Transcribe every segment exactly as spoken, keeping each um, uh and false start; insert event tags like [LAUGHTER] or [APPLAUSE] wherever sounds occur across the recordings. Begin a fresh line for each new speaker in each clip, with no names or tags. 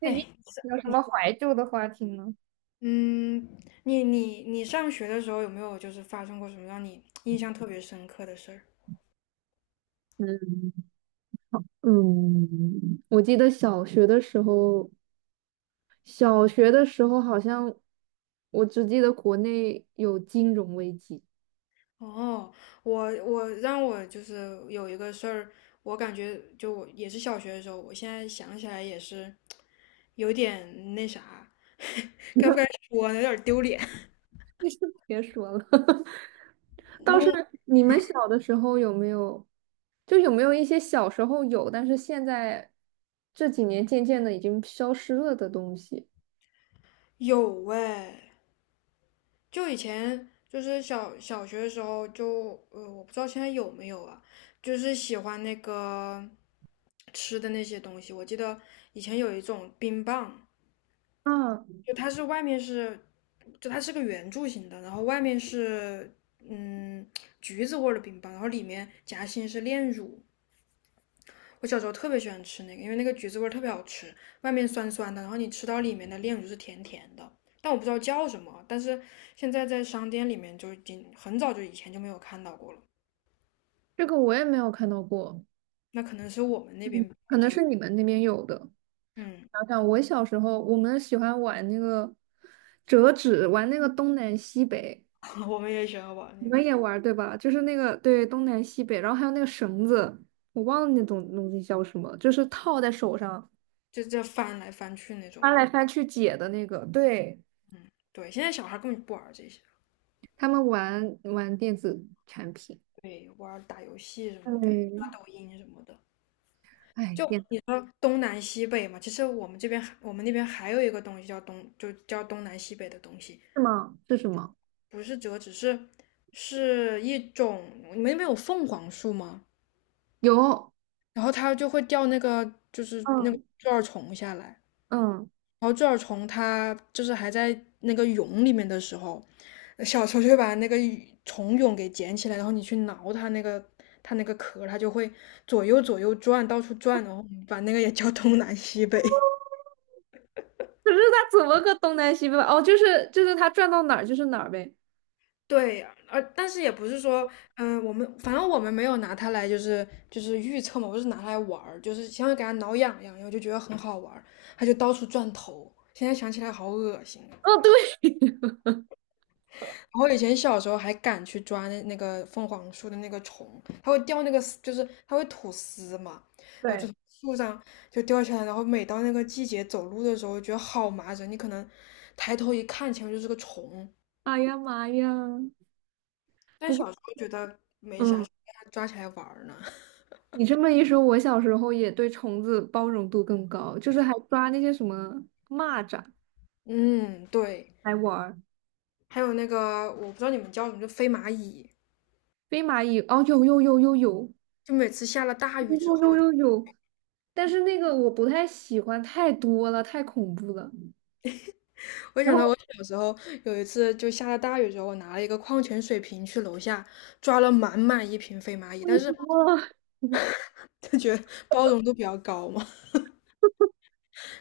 最
哎，
近有什么怀旧的话题吗？
嗯，你你你上学的时候有没有就是发生过什么让你印象特别深刻的事儿？
嗯嗯，我记得小学的时候，小学的时候好像我只记得国内有金融危机。
哦，我我让我就是有一个事儿，我感觉就我也是小学的时候，我现在想起来也是有点那啥，[LAUGHS] 该不该说呢？有点儿丢脸。
[LAUGHS] 你就别说了，[LAUGHS] 倒是你们小的时候有没有，就有没有一些小时候有，但是现在这几年渐渐的已经消失了的东西？
有哎。就以前就是小小学的时候就，呃，我不知道现在有没有啊，就是喜欢那个吃的那些东西。我记得以前有一种冰棒，
啊，
就它是外面是，就它是个圆柱形的，然后外面是嗯橘子味儿的冰棒，然后里面夹心是炼乳。我小时候特别喜欢吃那个，因为那个橘子味儿特别好吃，外面酸酸的，然后你吃到里面的炼乳是甜甜的，但我不知道叫什么啊，但是现在在商店里面就已经很早就以前就没有看到过了，
这个我也没有看到过，
那可能是我们那
嗯，
边比
可能
较，
是你们那边有的。
嗯。
想想，我小时候我们喜欢玩那个折纸，玩那个东南西北，
[LAUGHS] 我们也喜欢玩
你
那
们
个，
也玩儿对吧？就是那个对东南西北，然后还有那个绳子，我忘了那种东西叫什么，就是套在手上
就这翻来翻去那种
翻
嘛，
来翻去解的那个。对，
嗯，对，现在小孩根本不玩这些
他们玩玩电子产品。嗯，
那什么的。
哎，
就
天，
你说东南西北嘛，其实我们这边我们那边还有一个东西叫东，就叫东南西北的东西，
是吗？是什么？
不是折纸，是是一种。你们那边有凤凰树吗？
有，
然后它就会掉那个就是那个
嗯
猪耳虫下来，
嗯，
然后猪耳虫它就是还在那个蛹里面的时候，呃小球就会把那个虫蛹给捡起来，然后你去挠它那个它那个壳，它就会左右左右转，到处转，然后把那个也叫东南西北。
可是他怎么个东南西北法哦，就是就是他转到哪儿就是哪儿呗。
对，而但是也不是说，嗯、我们反正我们没有拿它来就是就是预测嘛，我是拿它来玩儿，就是想给它挠痒痒，然后就觉得很好玩儿，它就到处转头。现在想起来好恶心啊。
哦，对。
然后以前小时候还敢去抓那那个凤凰树的那个虫，它会掉那个丝，就是它会吐丝嘛，然后就
对。
从树上就掉下来，然后每到那个季节走路的时候，觉得好麻人。你可能抬头一看，前面就是个虫，
哎呀妈呀！
但
不过。
小时候觉得没啥，
嗯，
给它抓起来玩儿呢。
你这么一说，我小时候也对虫子包容度更高，就是还抓那些什么蚂蚱
嗯，对。
来玩儿，
还有那个我不知道你们叫什么，就飞蚂蚁，
飞蚂蚁，哦，有有有有有
就每次下了大雨之
有
后，
有有有，但是那个我不太喜欢，太多了，太恐怖了。
我
然
想到
后
我小时候有一次就下了大雨之后，我拿了一个矿泉水瓶去楼下抓了满满一瓶飞蚂蚁，
为
但
什
是
么？[LAUGHS]
就觉得包容度比较高嘛，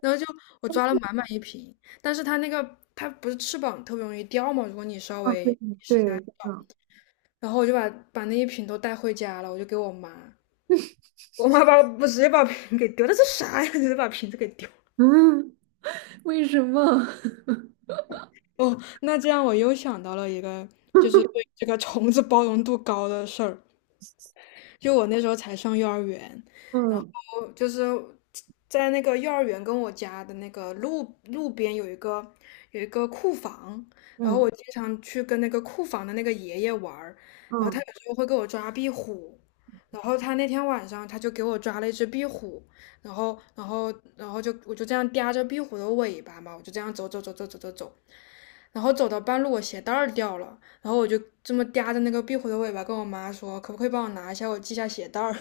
然后就我抓了满满一瓶，但是它那个它不是翅膀特别容易掉嘛，如果你稍
啊，对
微，
对，嗯
然后我就把把那一瓶都带回家了，我就给我妈，我妈把我直接把瓶给丢了，这啥呀？[LAUGHS] 直接把瓶子给丢。
嗯，[LAUGHS] 为什么？[LAUGHS]
哦，那这样我又想到了一个，就是对这个虫子包容度高的事儿。就我那时候才上幼儿园，然
嗯
后就是在那个幼儿园跟我家的那个路路边有一个有一个库房，然后
嗯
我经常去跟那个库房的那个爷爷玩儿，然后他
嗯，
有时候会给我抓壁虎。然后他那天晚上他就给我抓了一只壁虎，然后，然后，然后就我就这样叼着壁虎的尾巴嘛，我就这样走走走走走走走，然后走到半路我鞋带儿掉了，然后我就这么嗲着那个壁虎的尾巴跟我妈说，可不可以帮我拿一下，我系下鞋带儿。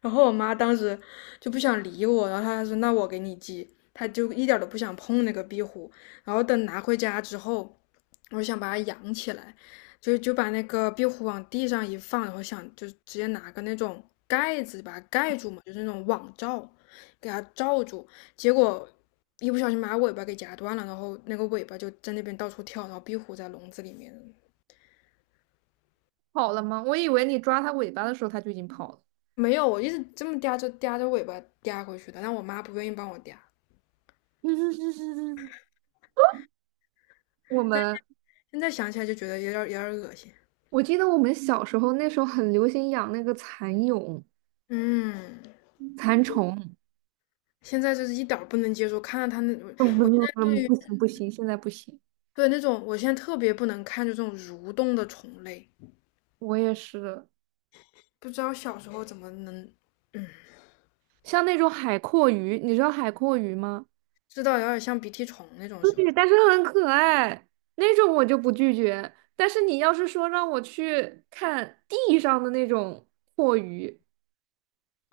然后我妈当时就不想理我，然后她说：“那我给你寄。”她就一点都不想碰那个壁虎。然后等拿回家之后，我想把它养起来，就就把那个壁虎往地上一放，然后想就直接拿个那种盖子把它盖住嘛，就是那种网罩，给它罩住。结果一不小心把它尾巴给夹断了，然后那个尾巴就在那边到处跳，然后壁虎在笼子里面。
跑了吗？我以为你抓它尾巴的时候，它就已经跑了。
没有，我一直这么嗲着嗲着尾巴嗲回去的，但我妈不愿意帮我嗲。
[LAUGHS] 我们。
现在想起来就觉得有点有点恶心。
我记得我们小时候那时候很流行养那个蚕蛹、
嗯，
蚕虫，
现在就是一点儿不能接受，看到它那，
嗯，不
我现
不
在
不，
对于
不行不行，现在不行。
对那种，我现在特别不能看就这种蠕动的虫类，
我也是，
不知道小时候怎么能。
像那种海蛞蝓，你知道海蛞蝓吗？
知道，有点像鼻涕虫那种是不
对，
是？
但是很可爱，那种我就不拒绝。但是你要是说让我去看地上的那种蛞鱼，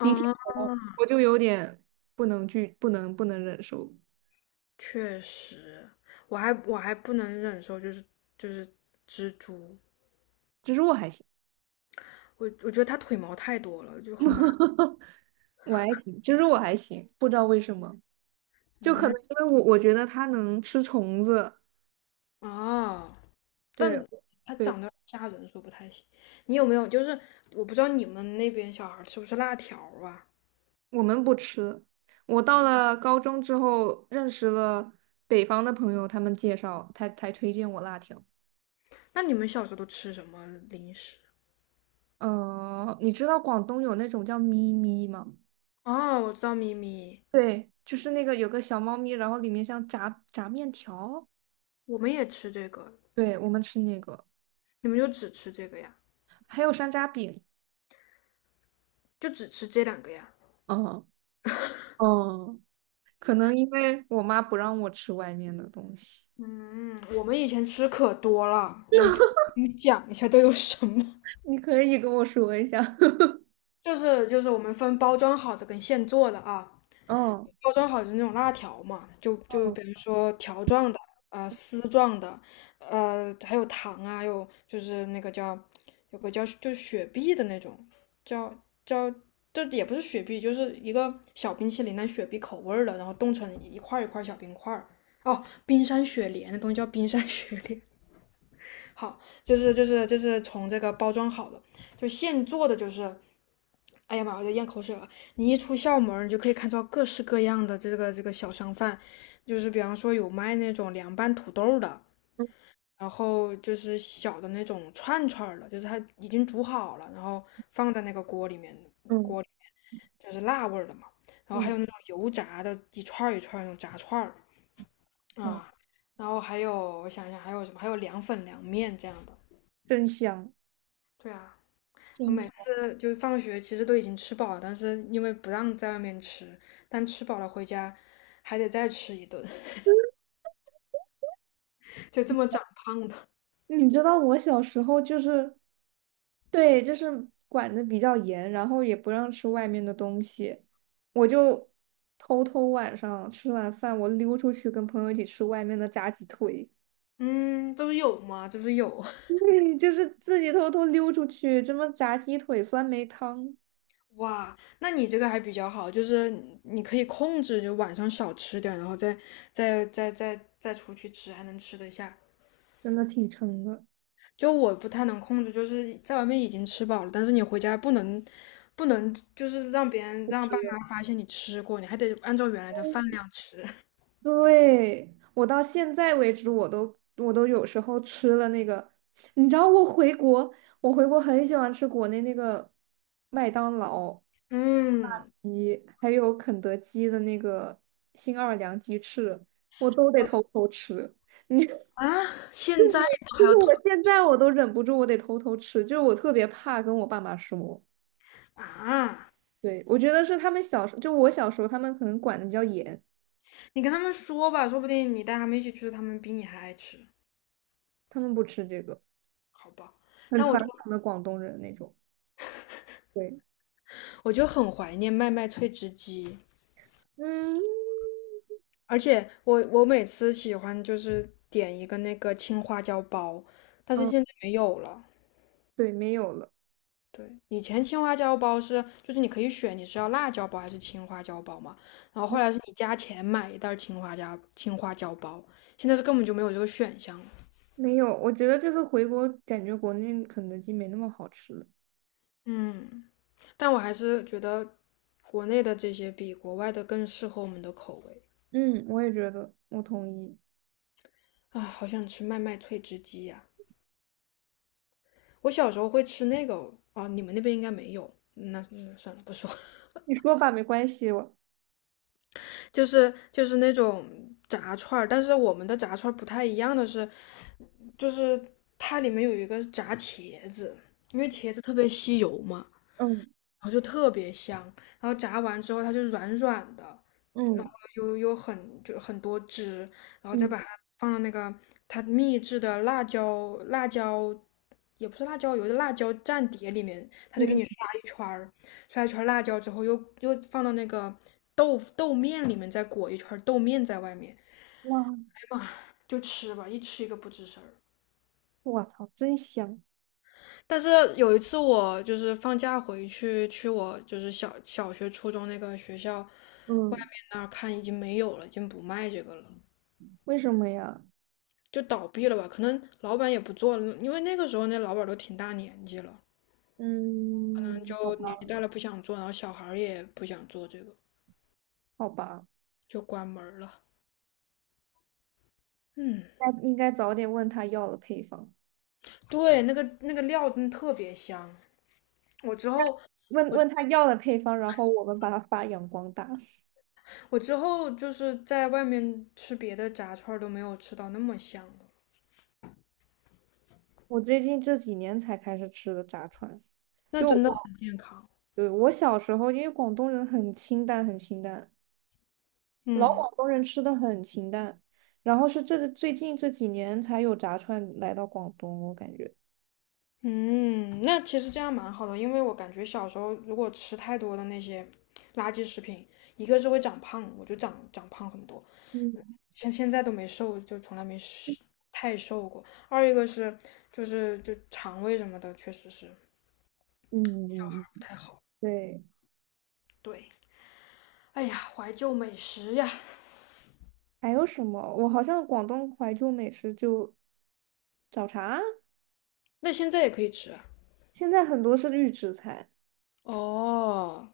鼻涕虫，我就有点不能拒，不能不能忍受。
确实。我还我还不能忍受就是就是蜘蛛，
蜘蛛我还行，
我我觉得它腿毛太多了，就很麻烦。
[LAUGHS] 我还行，蜘蛛我还行，不知道为什么。就可能
嗯，
因为我我觉得它能吃虫子，
哦。
对
但它
对，
长得吓人，说不太行。你有没有就是我不知道你们那边小孩吃不吃辣条啊？
我们不吃。我到了高中之后，认识了北方的朋友，他们介绍才才推荐我辣条。
那你们小时候都吃什么零食？
呃，你知道广东有那种叫咪咪吗？
哦，我知道咪咪，
对，就是那个有个小猫咪，然后里面像炸炸面条，
我们也吃这个，
对，我们吃那个，
你们就只吃这个呀？
还有山楂饼。
就只吃这两个呀？
嗯嗯，可能因为我妈不让我吃外面的东西。
嗯，我们以前吃可多了，我给你讲一下都有什么。
[LAUGHS] 你可以跟我说一下。[LAUGHS]
[LAUGHS] 就是就是我们分包装好的跟现做的啊，
嗯。
包装好的那种辣条嘛，就就比如说条状的啊、丝状的，呃，还有糖啊，还有就是那个叫有个叫就是雪碧的那种，叫叫这也不是雪碧，就是一个小冰淇淋，但雪碧口味儿的，然后冻成一块儿一块儿小冰块儿。哦，冰山雪莲，那东西叫冰山雪莲。好，就是就是就是从这个包装好的，就现做的，就是，哎呀妈，我在咽口水了。你一出校门你就可以看到各式各样的这个这个小商贩，就是比方说有卖那种凉拌土豆的，
嗯
然后就是小的那种串串的，就是它已经煮好了，然后放在那个锅里面，
嗯
锅里面就是辣味儿的嘛。然后还
嗯，
有那种油炸的，一串儿一串儿那种炸串儿
哇，
啊，然后还有我想一想还有什么，还有凉粉、凉面这样的。
真香！
对啊，我
真
每
香。
次就放学其实都已经吃饱了，但是因为不让在外面吃，但吃饱了回家还得再吃一顿，[LAUGHS] 就这么长胖的。
你知道我小时候就是，对，就是管的比较严，然后也不让吃外面的东西，我就偷偷晚上吃完饭，我溜出去跟朋友一起吃外面的炸鸡腿，
嗯，这不是有吗？这不是有。
[LAUGHS] 对，就是自己偷偷溜出去，这么炸鸡腿、酸梅汤，
[LAUGHS] 哇，那你这个还比较好，就是你可以控制，就晚上少吃点儿然后再再再再再出去吃，还能吃得下。
真的挺撑的。
就我不太能控制，就是在外面已经吃饱了，但是你回家不能不能，就是让别人让爸妈发现你吃过，你还得按照原来的饭量吃。[LAUGHS]
对，我到现在为止，我都我都有时候吃了那个，你知道我回国，我回国很喜欢吃国内那个麦当劳，
嗯。
还有肯德基的那个新奥尔良鸡翅，我都得偷偷吃。
啊，现在都
就
还要
是
团
我现在我都忍不住，我得偷偷吃，就是我特别怕跟我爸妈说。
啊？
对，我觉得是他们小时候，就我小时候，他们可能管的比较严，
你跟他们说吧，说不定你带他们一起去，他们比你还爱吃，
他们不吃这个，
好吧？
很
但我就
传统的广东人那种。对，
我就很怀念麦麦脆汁鸡，
嗯。
而且我我每次喜欢就是点一个那个青花椒包，但是现在没有了。
对，没有了，
对，以前青花椒包是就是你可以选你是要辣椒包还是青花椒包嘛，然后后
嗯
来是你加钱买一袋青花椒青花椒包，现在是根本就没有这个选项了。
没有。我觉得这次回国，感觉国内肯德基没那么好吃了。
嗯。但我还是觉得国内的这些比国外的更适合我们的口味。
嗯，我也觉得，我同意。
啊！好想吃麦麦脆汁鸡呀、啊。我小时候会吃那个啊，你们那边应该没有。那那算了，不说。
你说吧，没关系。我，
[LAUGHS] 就是就是那种炸串儿，但是我们的炸串儿不太一样的是，就是它里面有一个炸茄子，因为茄子特别吸油嘛，
嗯
然后就特别香。然后炸完之后它就软软的，
嗯
有有很就很多汁，然后再
嗯
把它放到那个它秘制的辣椒辣椒，也不是辣椒油的辣椒蘸碟里面，它就给
嗯，
你刷一圈儿，刷一圈儿辣椒之后又又放到那个豆腐豆面里面，再裹一圈儿豆面在外面，
哇，
哎妈，就吃吧，一吃一个不吱声儿。
我操，真香。
但是有一次我就是放假回去去我就是小小学初中那个学校外面
嗯，
那儿看已经没有了，已经不卖这个了。
为什么呀？
就倒闭了吧，可能老板也不做了，因为那个时候那老板都挺大年纪了，嗯，
嗯，好
就年纪
吧，
大了不想做，然后小孩儿也不想做这个，
好吧，
就关门儿了。嗯，
那应该早点问他要了配方，
对，那个那个料真的特别香，我之后
问
我
问他要了配方，然后我们把它发扬光大。[LAUGHS]
我之后就是在外面吃别的炸串儿都没有吃到那么香的，
我最近这几年才开始吃的炸串，
那
就
真的很
我。
健康。
对，我小时候，因为广东人很清淡，很清淡，老
嗯
广东人吃的很清淡，然后是这最近这几年才有炸串来到广东，我感觉。
嗯，那其实这样蛮好的，因为我感觉小时候如果吃太多的那些垃圾食品，一个是会长胖，我就长长胖很多。
嗯
像现在都没瘦，就从来没瘦太瘦过。二一个是就是就肠胃什么的，确实是
嗯
不
嗯嗯，
太好。
对，
对，哎呀，怀旧美食呀，
还有什么？我好像广东怀旧美食就早茶，
那现在也可以吃啊。
现在很多是预制菜，
哦，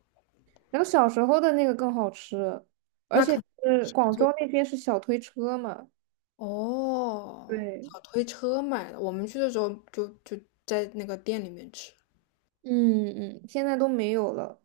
然后小时候的那个更好吃，而
那
且
可
是广
能就
州那边是小推车嘛，
哦，
对，
小推车买的，我们去的时候就就在那个店里面吃。
嗯嗯，现在都没有了。